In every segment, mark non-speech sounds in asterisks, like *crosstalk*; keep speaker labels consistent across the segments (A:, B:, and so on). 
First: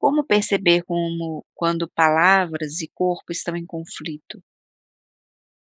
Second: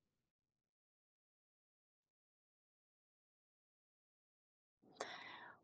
A: Como perceber como quando palavras e corpo estão em conflito?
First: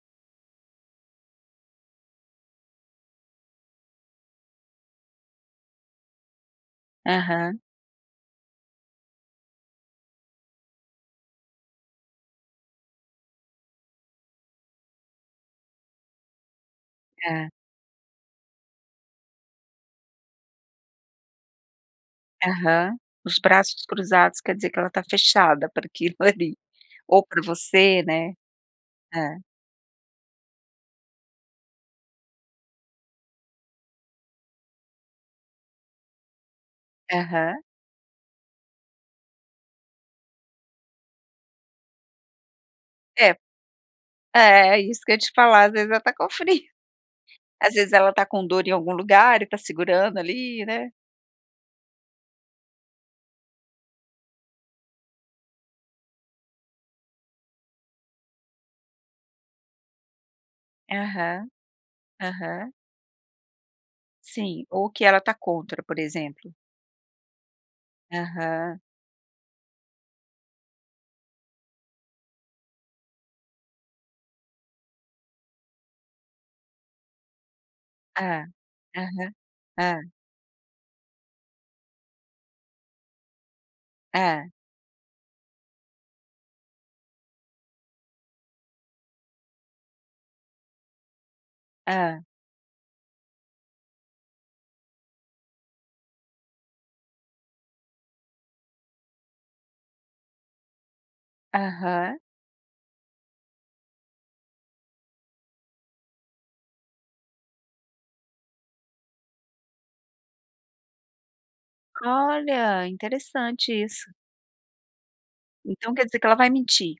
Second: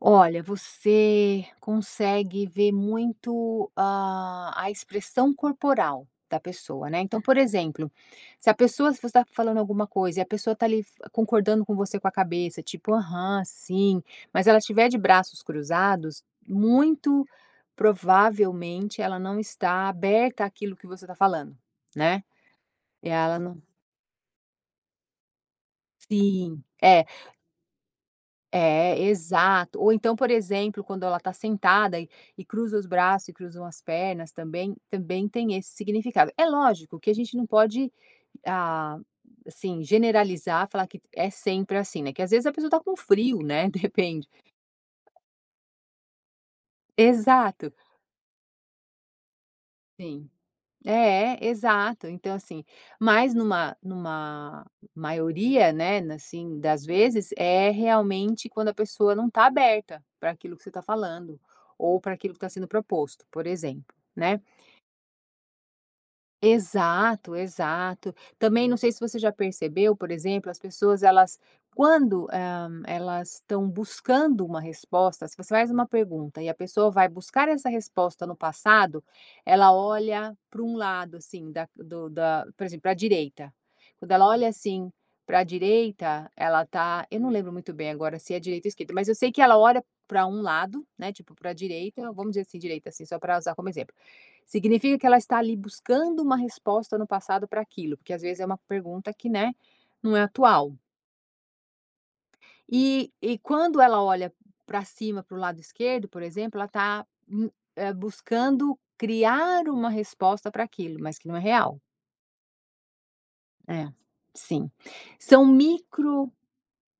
B: Olha, você consegue ver muito a a expressão corporal da pessoa, né. Então, por
A: Aham.
B: exemplo, se a pessoa se você tá falando alguma coisa e a pessoa tá ali f concordando com você com a cabeça, tipo, aham, sim, mas ela estiver de braços cruzados, muito
A: É.
B: provavelmente ela não está aberta àquilo que você está falando, né.
A: Aham.
B: E
A: Os
B: ela não
A: braços cruzados quer dizer que ela está fechada para aquilo ali,
B: Sim, é.
A: ou para você, né.
B: É é
A: É.
B: exato, ou então por exemplo quando ela tá sentada e e cruza os braços e cruzam as pernas também, também tem esse significado. É lógico que a gente não
A: Aham.
B: pode a assim generalizar, falar que é sempre assim, né, que às vezes a pessoa está com
A: É.
B: frio, né, de repente.
A: É é isso que eu ia te falar às vezes ela tá com frio.
B: Exato.
A: Às vezes ela tá com dor em algum lugar e tá segurando
B: Sim,
A: ali né.
B: é é exato então assim, mas numa numa maioria, né, assim, das vezes é realmente quando a pessoa não tá aberta para aquilo que você tá falando,
A: Aham
B: ou para aquilo que tá sendo
A: aham.
B: proposto, por exemplo, né.
A: Sim, ou que ela está contra, por exemplo.
B: Exato exato. Também não
A: Aham.
B: sei se você já percebeu por exemplo as pessoas elas, quando, hum, elas estão buscando uma resposta, se você faz uma pergunta e a pessoa vai buscar essa resposta no
A: Hã,
B: passado,
A: aham,
B: ela
A: hã.
B: olha para um lado, assim, da do da, por exemplo, para a direita. Quando ela olha,
A: É.
B: assim, para a direita, ela tá, eu não lembro muito bem agora se é direita ou esquerda, mas eu sei que ela olha para um lado, né, tipo para a direita,
A: Hã.
B: vamos dizer assim direita assim, só pra usar como exemplo. Significa que ela está ali buscando uma resposta no passado para aquilo, porque às vezes é uma pergunta que né, não é atual.
A: Aham.
B: E e quando ela olha pra cima pro lado esquerdo por exemplo ela tá u buscando criar uma resposta pra aquilo, mas que não é real.
A: Olha interessante
B: É,
A: isso!
B: sim. São
A: Então quer dizer que
B: micro
A: ela vai mentir?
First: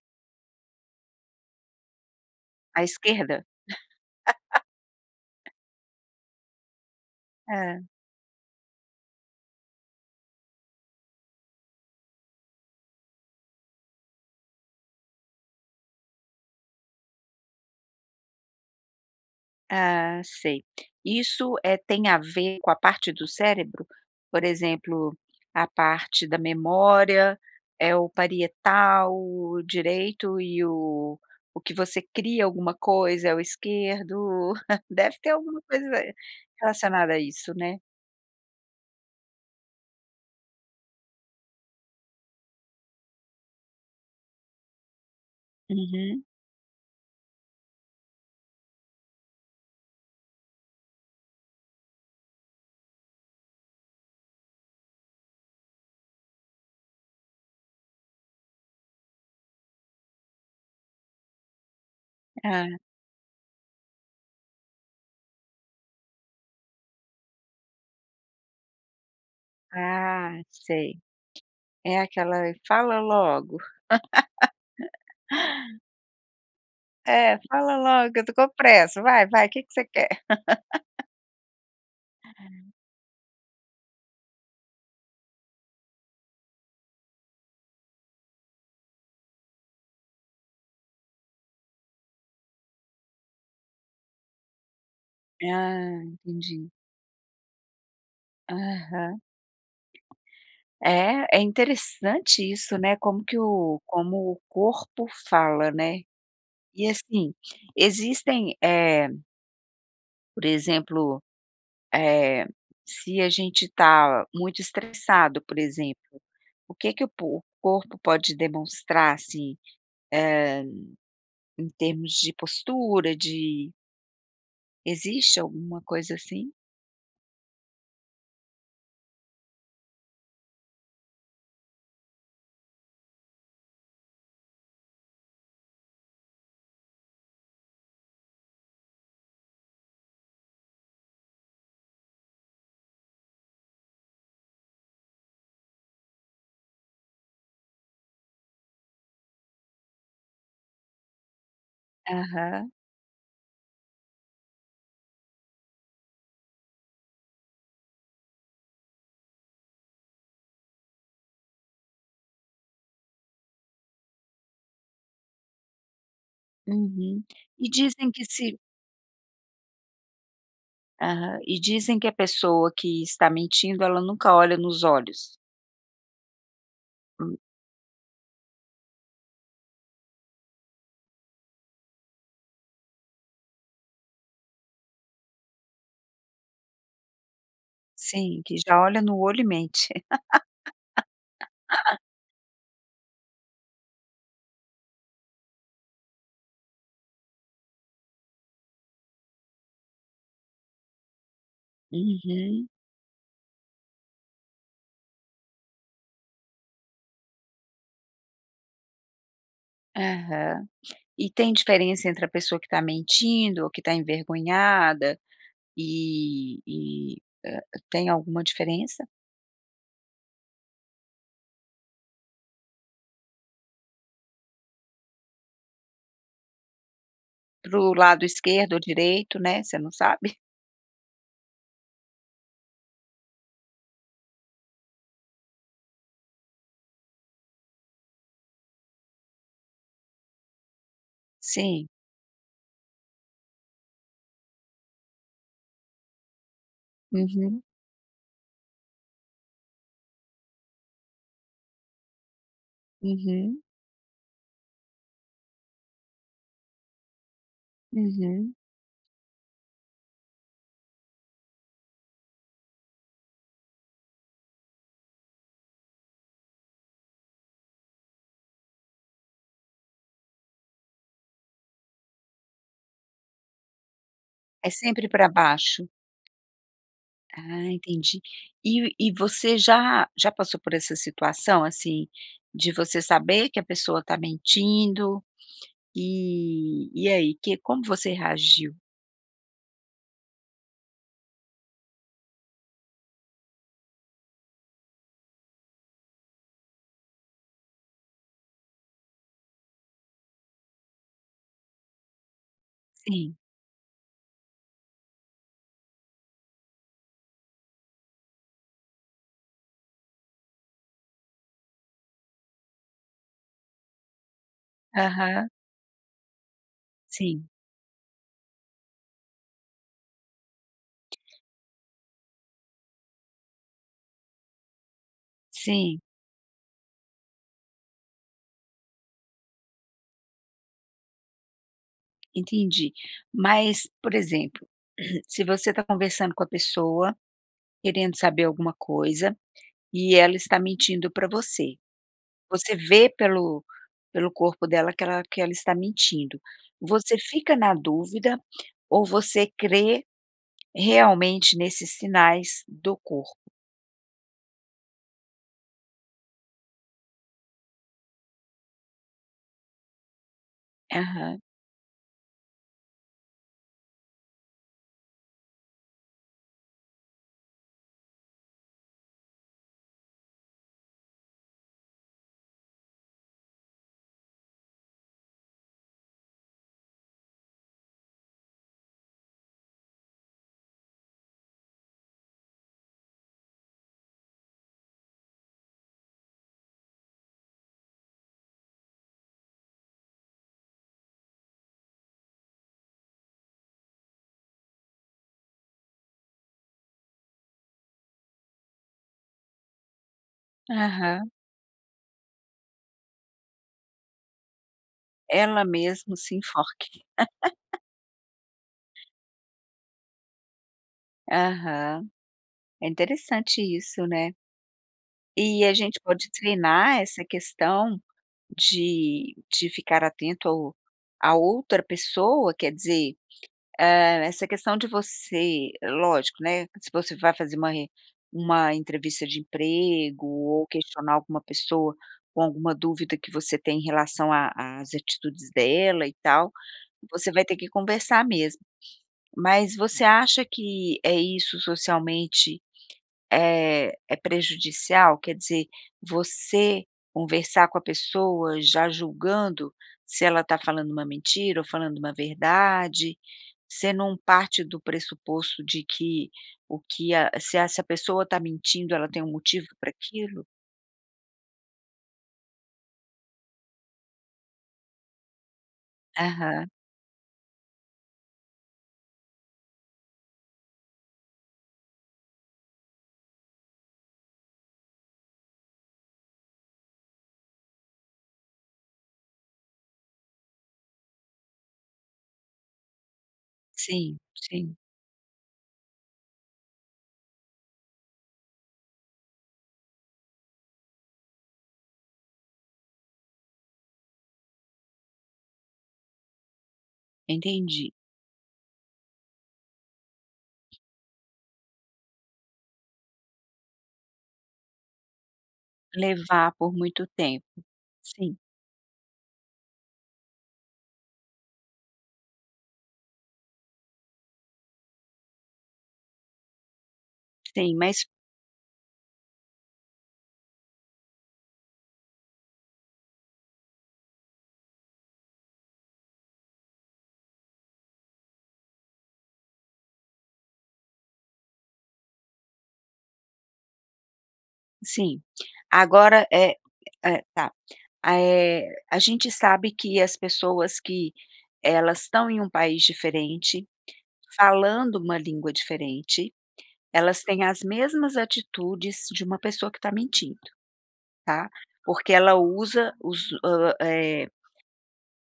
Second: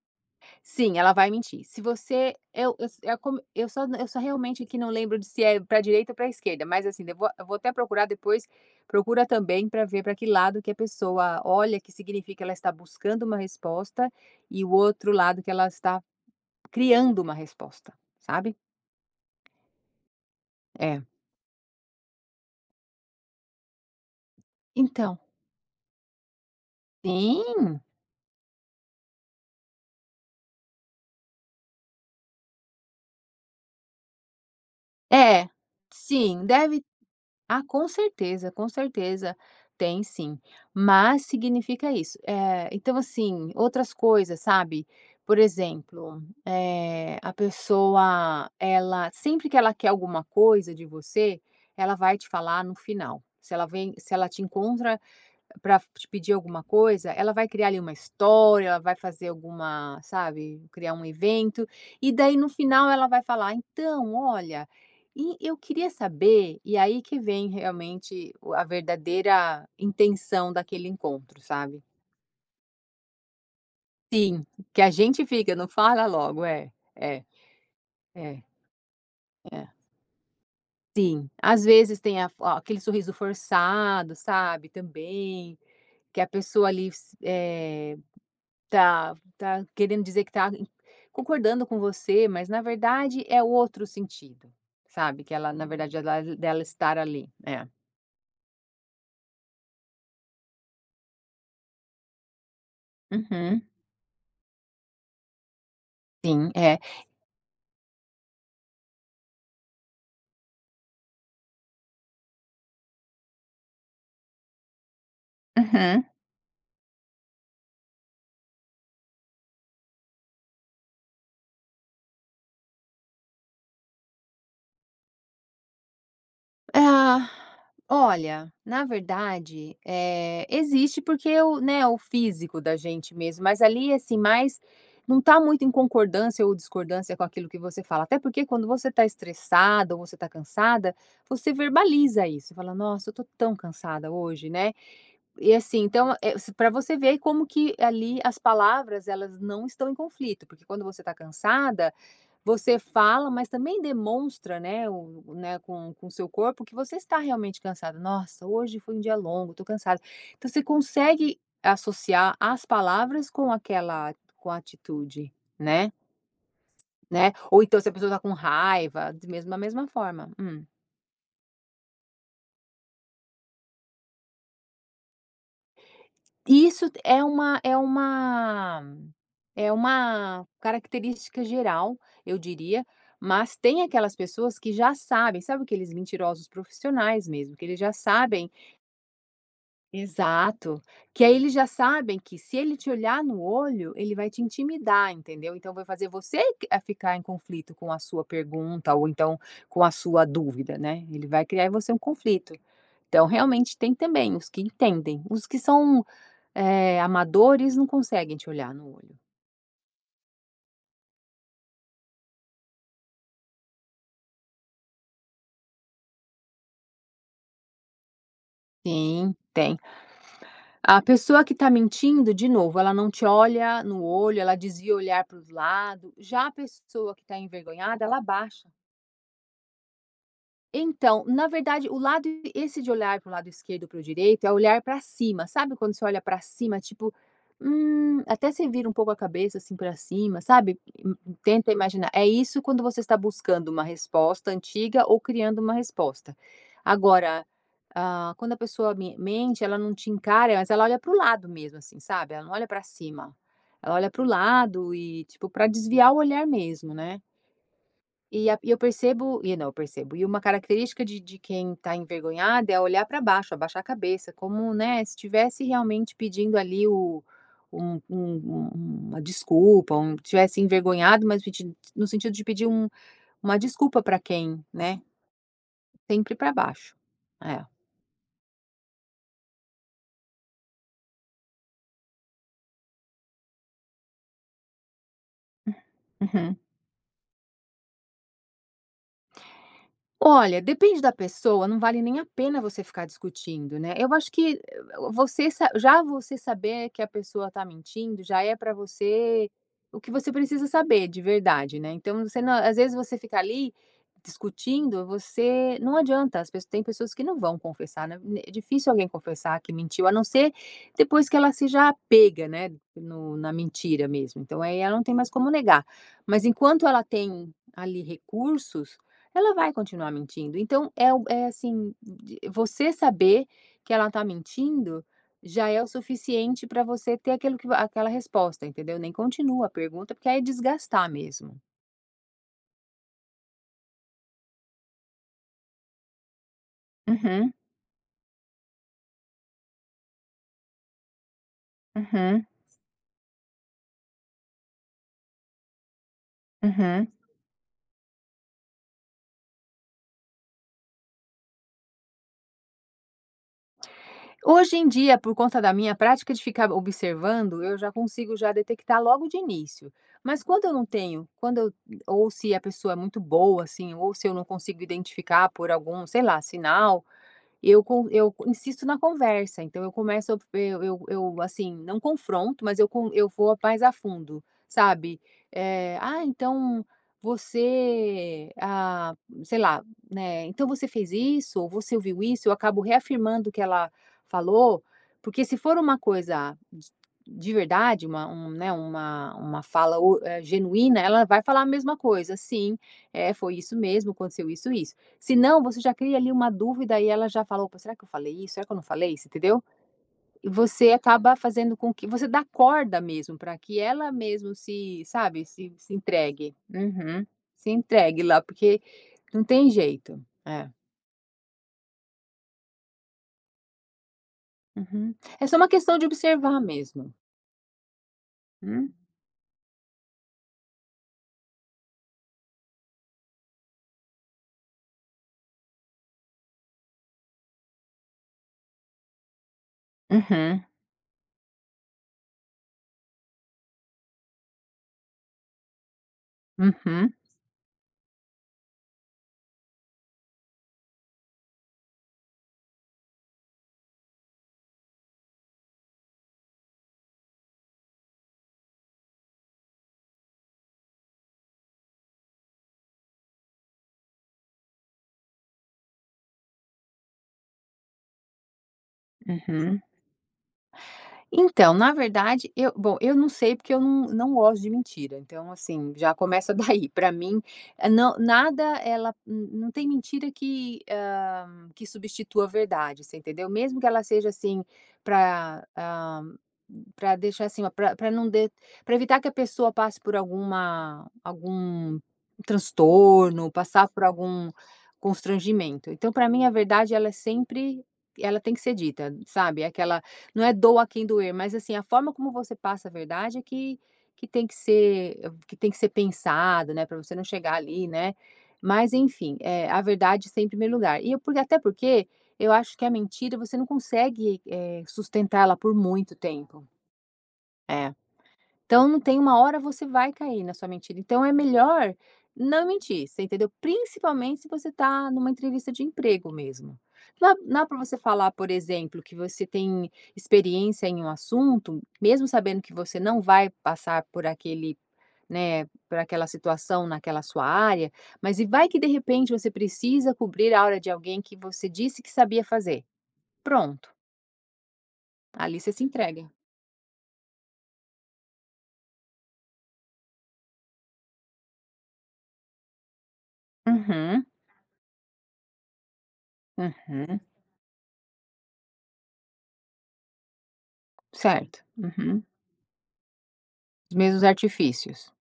B: Sim, ela vai mentir. Se você eu
A: A
B: se eu como
A: esquerda?
B: eu só eu só realmente aqui não lembro de se
A: *laughs*
B: é pra direita ou pra esquerda, mas assim depo a eu vou até
A: É.
B: procurar depois, procura também pra ver pra que lado que a pessoa olha que significa ela está buscando uma resposta, e o outro lado que ela está, criando uma resposta, sabe?
A: Ah, sei,
B: É.
A: e isso, eh, tem a ver com a parte do cérebro, por exemplo,
B: Então
A: a parte da memória,
B: Sim!
A: é o parietal, direito e o o que você cria alguma coisa é o esquerdo, *chuckles* deve ter
B: É,
A: alguma coisa
B: sim, deve
A: relacionada a isso
B: ah,
A: né?
B: com certeza, com certeza tem sim, mas significa isso. Eh, então, assim, outras coisas, sabe? Por exemplo,
A: Uhum.
B: eh, a pessoa ela sempre que ela quer alguma coisa de você, ela vai te falar no final. Se ela vem, se ela te encontra pra te pedir alguma coisa, ela vai criar ali uma história, ela vai fazer alguma sabe, criar um evento. E daí no
A: Ah.
B: final ela vai falar: "Então olha, eu queria saber", e aí que vem realmente o a verdadeira
A: Ah,
B: intenção daquele
A: sei.
B: encontro, sabe?
A: É aquela, fala logo.
B: Sim, que a gente fica não fala logo é, é
A: É, fala logo que eu estou
B: é,
A: com pressa vai vai que
B: é.
A: que você quer? *laughs*
B: Sim, às vezes tem a f aquele sorriso forçado, sabe, também, que a pessoa ali se eh, tá tá querendo dizer que tá concordando com você, mas na verdade é outro sentido, sabe, que ela na verdade
A: Ah,
B: ela dela
A: entendi.
B: estar ali, é.
A: Aham. É, é interessante isso né, como que
B: Uhum.
A: o como o corpo fala, né?
B: Sim, eh
A: E assim, existem, eh por exemplo, eh, se a gente tá muito estressado, por
B: Aham.
A: exemplo, o que que o po o corpo pode demonstrar, assim, eh, em termos de postura, de Existe alguma coisa assim?
B: Ah, *sighs* olha, na verdade, eh, existe porque o né, o físico da gente mesmo, mas ali assim mais, não está muito em concordância ou discordância com aquilo que você fala até porque quando você está estressada ou você tá cansada, você verbaliza isso, fala: "Nossa eu estou tão cansada hoje", né, e assim então, eh, se pra você ver que como que ali as palavras elas não estão em conflito, porque quando você está cansada,
A: Aham.
B: você fala, mas também demonstra né, o né com com seu corpo que você está realmente cansada. "Nossa hoje foi dia longo, tô cansada". Então você consegue associar as palavras com aquela com atitude, né?
A: Uhum,
B: Né, ou
A: e
B: então se a pessoa
A: dizem
B: está
A: que
B: com
A: se
B: raiva de mesmo a mesma forma, hum.
A: Aham. E dizem que a pessoa que está mentindo ela nunca olha nos olhos.
B: Isso t é
A: Hum.
B: uma é uma é uma característica geral, eu diria, mas tem aquelas pessoas que já sabem, sabe aqueles mentirosos profissionais mesmo, que eles já
A: Sim,
B: sabem
A: que já olha no olho e mente.
B: Exato, que aí eles já
A: *laughs*
B: sabem, que se ele te olhar no olho ele vai te intimidar, entendeu? Então vai fazer você q a ficar em conflito com a sua pergunta ou então com a sua dúvida, né. Ele vai criar em você um conflito.
A: Uhum.
B: Então realmente tem também os que entendem, os que são, eh, amadores não conseguem te olhar no olho.
A: Aham. E tem diferença entre a pessoa que tá mentindo ou que tá envergonhada e e, ah. Tem alguma diferença?
B: Sim, tem. A pessoa que está mentindo de novo, ela não te olha no olho, ela desvia o olhar para os lado. Já a pessoa que está
A: Para o
B: envergonhada ela
A: lado
B: abaixa
A: esquerdo ou direito né, você não sabe?
B: então, na verdade o lado, esse de olhar para o lado esquerdo e para o direito é olhar pra cima, sabe quando você olha pra cima tipo, hum, até você vira um pouco a cabeça, assim, pra cima, sabe tenta
A: Sim.
B: imaginar. É isso quando você está buscando uma resposta, antiga ou criando uma resposta. Agora,
A: Uhum.
B: hã, quando a pessoa me mente ela não te encara, mas ela olha para o lado mesmo, assim, sabe? Ela não olha pra cima.
A: Uhum.
B: Ela olha para o lado e, tipo, pra desviar o olhar mesmo, né. E
A: Uhum.
B: a e eu percebo e não eu percebo e uma característica de de quem está envergonhada é olhar pra baixo, abaixar a cabeça como, né, se tivesse realmente pedindo ali o um um um uma desculpa, um tivesse envergonhado, mas pedin no sentido de pedir um uma desculpa pra quem,
A: É
B: né.
A: sempre pra baixo.
B: Sempre pra baixo. É.
A: Ah entendi. E e você já já passou por essa situação, assim, de você saber que a pessoa tá mentindo,
B: Hum. Uhum.
A: e e aí, que como você reagiu?
B: Olha, depende da pessoa não vale nem a pena você ficar discutindo, né. Eu acho que você sa já você saber que a pessoa tá mentindo, já é pra você, o que você precisa saber de verdade né, então você na às vezes você
A: Sim.
B: ficar ali discutindo, você não adianta as tem pessoas que não vão confessar né, é difícil alguém confessar que mentiu, a não ser depois que ela seja pega né, no na mentira mesmo, então aí ela não tem mais
A: Aham.
B: como negar, mas enquanto ela
A: Sim.
B: tem ali recursos, ela vai continuar mentindo, então é o é assim de você saber que ela tá mentindo, já é o
A: Sim.
B: suficiente pra você ter aquilo que aquela resposta entendeu? Nem continua a pergunta, porque aí é desgastar mesmo.
A: Entendi, mas por exemplo, *clears throat* se você tá conversando com a pessoa,
B: Uhum.
A: querendo saber alguma coisa, e ela está mentindo pra você,
B: Uhum.
A: você vê pelo pelo corpo dela, que ela que ela está mentindo,
B: Uhum.
A: você fica na dúvida ou você crê realmente nesses sinais do corpo?
B: Hoje em dia por conta da minha prática de ficar observando, eu já consigo já detectar logo de início, mas quando eu não tenho
A: Aham.
B: quando eu, ou se a pessoa é muito boa assim, ou se eu não consigo identificar por algum, sei lá, sinal, eu con eu insisto na conversa, então eu começo eu eu eu assim, não confronto, mas eu con eu vou mais a fundo sabe, eh, "Ah então você ah", sei lá né, "Então você fez isso, ou você ouviu isso?" Eu acabo reafirmando o que ela falou, porque se for uma coisa d de verdade, uma um né, uma uma fala u eh, genuína, ela vai falar a mesma coisa, sim é foi isso mesmo, aconteceu isso isso. Se não você já cria ali uma dúvida e ela já fala, opa será que eu falei isso, será que eu não falei? Você entendeu? Você
A: Aham.
B: acaba fazendo com que você dá corda mesmo pra que ela mesmo se, sabe,
A: Ela
B: se se
A: mesmo se
B: entregue.
A: enforque.
B: Uhum, se
A: *laughs*
B: entregue lá, porque não tem jeito. É.
A: Aham, é interessante isso né.
B: Uhum, é só
A: E
B: uma
A: a
B: questão
A: gente
B: de
A: pode
B: observar
A: treinar
B: mesmo.
A: essa questão
B: Hum.
A: de de ficar atento ao a outra pessoa, quer dizer, ah, essa questão de você lógico, né, se você vai fazer uma en uma entrevista de emprego
B: Uhum.
A: ou questionar alguma pessoa, com alguma dúvida que você tem, em relação a as atitudes dela e tal,
B: Uhum.
A: você vai ter que conversar mesmo. Mas você acha que, eh, isso socialmente é é prejudicial? Quer dizer, você conversar com a pessoa, já julgando, se ela tá falando uma mentira ou falando uma verdade, você não parte do pressuposto de que, o que a se essa pessoa tá mentindo, ela tem motivo
B: Uhum.
A: pra aquilo?
B: Então, na verdade eu bom eu não sei porque eu num não gosto de mentira então, assim, já começa
A: Aham.
B: daí, pra mim é não, nada ela, não tem mentira que ah, que substitua a verdade, você entendeu? Mesmo que ela seja assim, pra hã, pra deixar assim, pra pra não de pra evitar que a pessoa passe por alguma algum transtorno, passar por
A: Sim,
B: algum
A: sim.
B: constrangimento, então pra mim a verdade ela é sempre, ela tem que ser dita sabe, é aquela, não é doa a quem doer mas assim, a forma como você passa a verdade é que que tem que ser que tem que ser pensado né, pra você não chegar ali
A: Entendi.
B: né mas enfim, eh, a verdade está em primeiro lugar, e eu por, e até porque eu acho que a mentira, você não consegue eh, sustentar ela por muito
A: Levar
B: tempo.
A: por muito tempo,
B: É.
A: sim.
B: Então não tem uma hora você vai cair na sua mentira. Então é melhor não mentir, você entendeu? Principalmente se você tá numa entrevista de emprego mesmo. Não dá não dá
A: Tem
B: pra você
A: mas
B: falar por exemplo, que você tem experiência em um assunto, mesmo sabendo que você não vai passar por aquele, né, por aquela situação, naquela sua área, mas e vai que de repente você precisa cobrir a hora de alguém que você disse que sabia fazer, pronto.
A: Sim,
B: Ali você se
A: agora
B: entrega.
A: é é tá, eh, a gente sabe que as pessoas que elas estão em um país diferente,
B: Uhum.
A: falando uma língua diferente,
B: Uhum.
A: elas têm as mesmas atitudes de uma pessoa que tá mentindo, tá?
B: Certo.
A: Porque
B: Uhum.
A: ela usa os, ah,
B: Os mesmos
A: eh
B: artifícios.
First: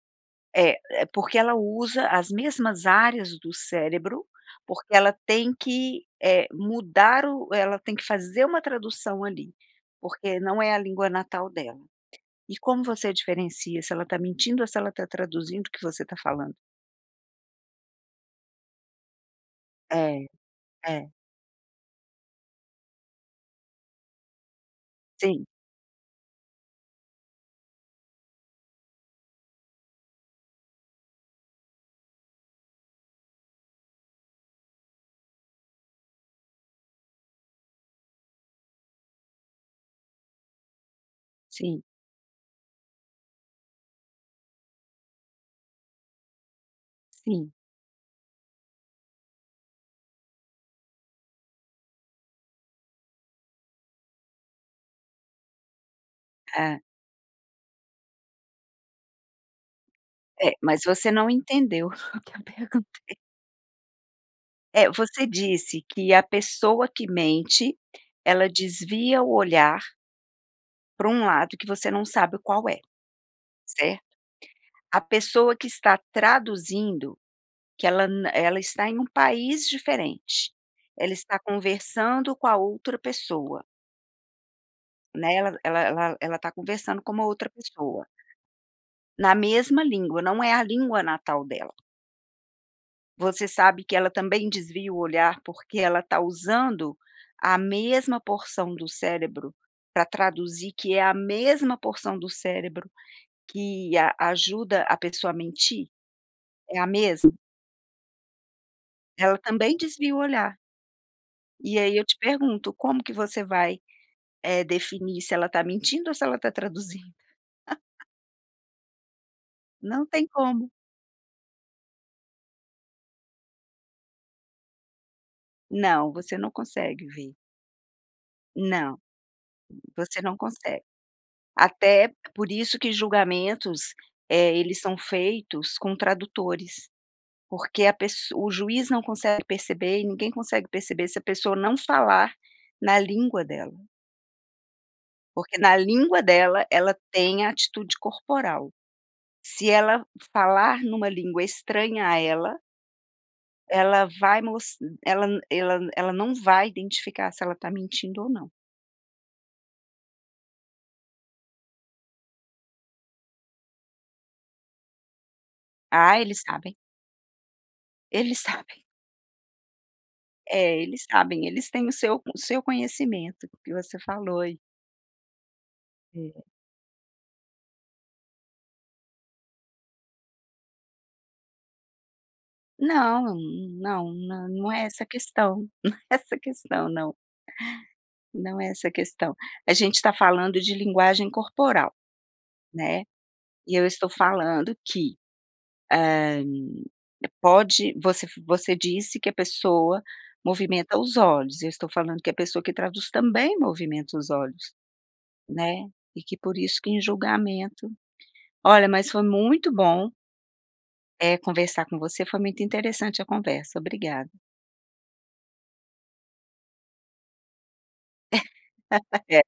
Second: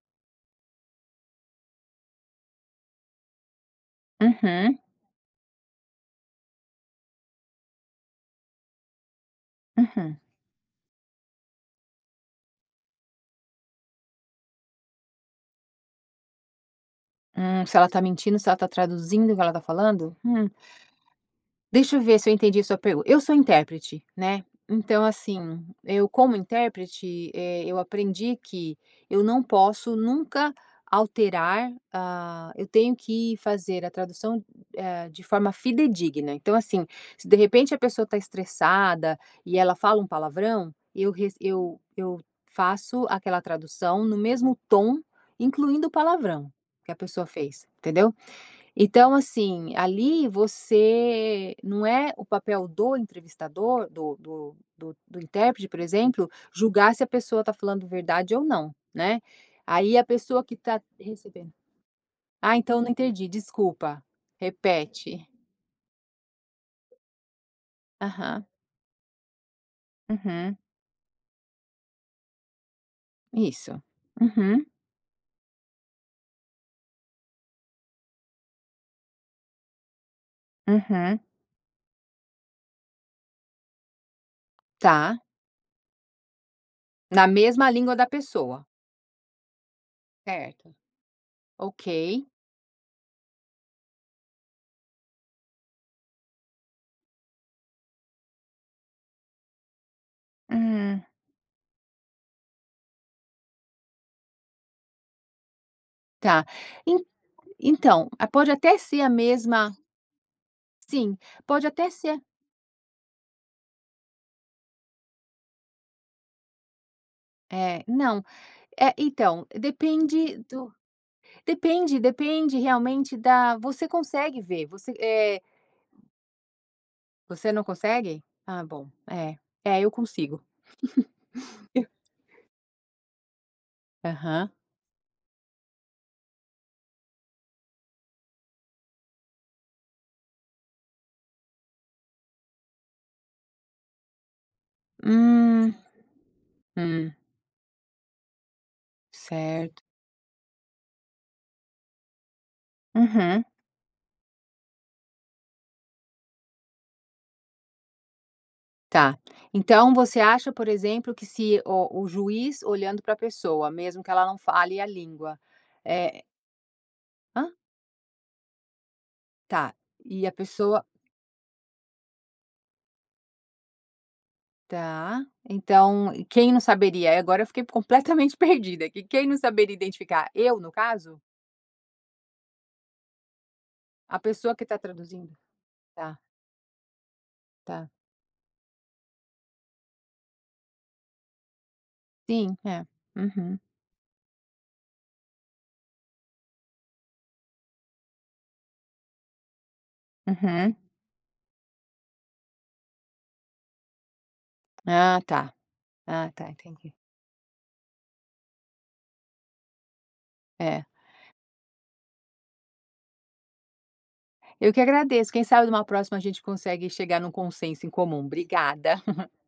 A: É, porque ela usa as mesmas áreas do cérebro,
B: Uhum.
A: porque ela tem que, eh, mudar, ela tem que fazer uma tradução ali,
B: Uhum.
A: porque não é a língua natal dela. E como você diferencia se ela tá mentindo ou se ela está traduzindo o que você está falando?
B: Hum se ela está mentindo, se ela está traduzindo, o que ela está falando?
A: É,
B: Hum.
A: é.
B: Deixa eu ver se eu entendi sua pergunta. Eu sou intérprete, né. Então
A: Sim.
B: assim, eu como intérprete, eh, eu aprendi que eu não posso nunca alterar, ah, eu tenho que fazer a tradução, eh, de forma fidedigna. Então, assim, se de repente a pessoa está estressada e ela fala um palavrão, eu re eu
A: Sim.
B: eu faço aquela tradução no mesmo tom, incluindo o palavrão, que a pessoa
A: Sim.
B: fez entendeu. Então, assim, ali você não é o papel do entrevistador do do do do intérprete, por exemplo,
A: É.
B: julgar se a pessoa está falando verdade ou não, né. Aí a pessoa
A: É
B: que tá
A: mas você não
B: recebendo
A: entendeu o que eu
B: Ah então não
A: perguntei.
B: entendi, desculpa,
A: É,
B: repete.
A: você disse que a pessoa que mente
B: Aham.
A: ela desvia o olhar
B: Uhum.
A: pra um lado que você não sabe o qual é,
B: Isso.
A: certo?
B: Uhum.
A: A pessoa que está traduzindo que ela na ela está em país diferente, ela
B: Aham.
A: está conversando com a outra pessoa.
B: Tá.
A: Né, ela ela ela está conversando com uma
B: Na
A: outra
B: mesma língua da
A: pessoa.
B: pessoa.
A: Na mesma língua, não é a
B: Certo.
A: língua natal dela.
B: Ok.
A: Você sabe que ela também desvia o olhar porque ela tá usando, a mesma porção do cérebro pra traduzir, que é
B: Hum.
A: a mesma porção do cérebro que a ajuda a pessoa a mentir?
B: Tá.
A: É a
B: En
A: mesma.
B: então, a pode até ser a
A: Ela
B: mesma
A: também desvia o olhar.
B: sim, pode
A: E
B: até
A: aí eu te
B: ser.
A: pergunto, como que você vai, eh, definir se ela tá mentindo ou se ela tá traduzindo?.
B: Eh,
A: *laughs*
B: não, eh, então,
A: Não tem
B: depende
A: como.
B: do depende depende realmente da você consegue ver. Você é.
A: Não, você não consegue ver.
B: Você não consegue? Ah bom,
A: Não,
B: é é eu
A: você não
B: consigo
A: consegue.
B: *chuckles* eu
A: Até por isso que julgamentos,
B: Aham.
A: eh, eles são feitos com tradutores, porque a pesso o juiz não consegue perceber e ninguém consegue perceber se a pessoa não falar na língua dela. Porque
B: Hum
A: na língua dela, ela
B: hum.
A: tem a atitude corporal. Se
B: Certo.
A: ela falar numa língua estranha a ela
B: Uhum.
A: ela vai mos ela n ela n ela não vai identificar se ela tá mentindo ou não.
B: Tá, então você acha por exemplo que se o o juiz olhando pra pessoa, mesmo que ela não fale a língua
A: Ah,
B: é
A: eles sabem eles sabem.
B: ham?
A: Eles sabem.
B: Tá, e a
A: É
B: pessoa
A: eles sabem, eles têm o seu o seu conhecimento, o que você falou e
B: Tá, então,
A: É.
B: quem não saberia e agora eu fiquei completamente perdida, que quem não saberia identificar, eu no caso?
A: Não não
B: A pessoa que
A: não
B: tá
A: é essa a
B: traduzindo?
A: questão não é
B: Tá.
A: essa questão, não,
B: Tá.
A: não é essa questão. A gente tá falando de linguagem corporal,
B: Sim, é,
A: né.
B: uhum.
A: E eu estou falando que, hã, pode, você você disse que a pessoa
B: Uhum.
A: movimenta os olhos, eu estou falando que a pessoa que traduz também movimenta os olhos,
B: Ah ta
A: né, e
B: ah
A: que
B: ta,
A: por isso que
B: entendi.
A: em julgamento, olha, mas foi muito bom
B: É.
A: eh, conversar com você, foi muito interessante a conversa, obrigada.
B: Eu que agradeço, quem sabe numa próxima a gente consegue chegar num consenso em comum, obrigada.
A: *laughs* É.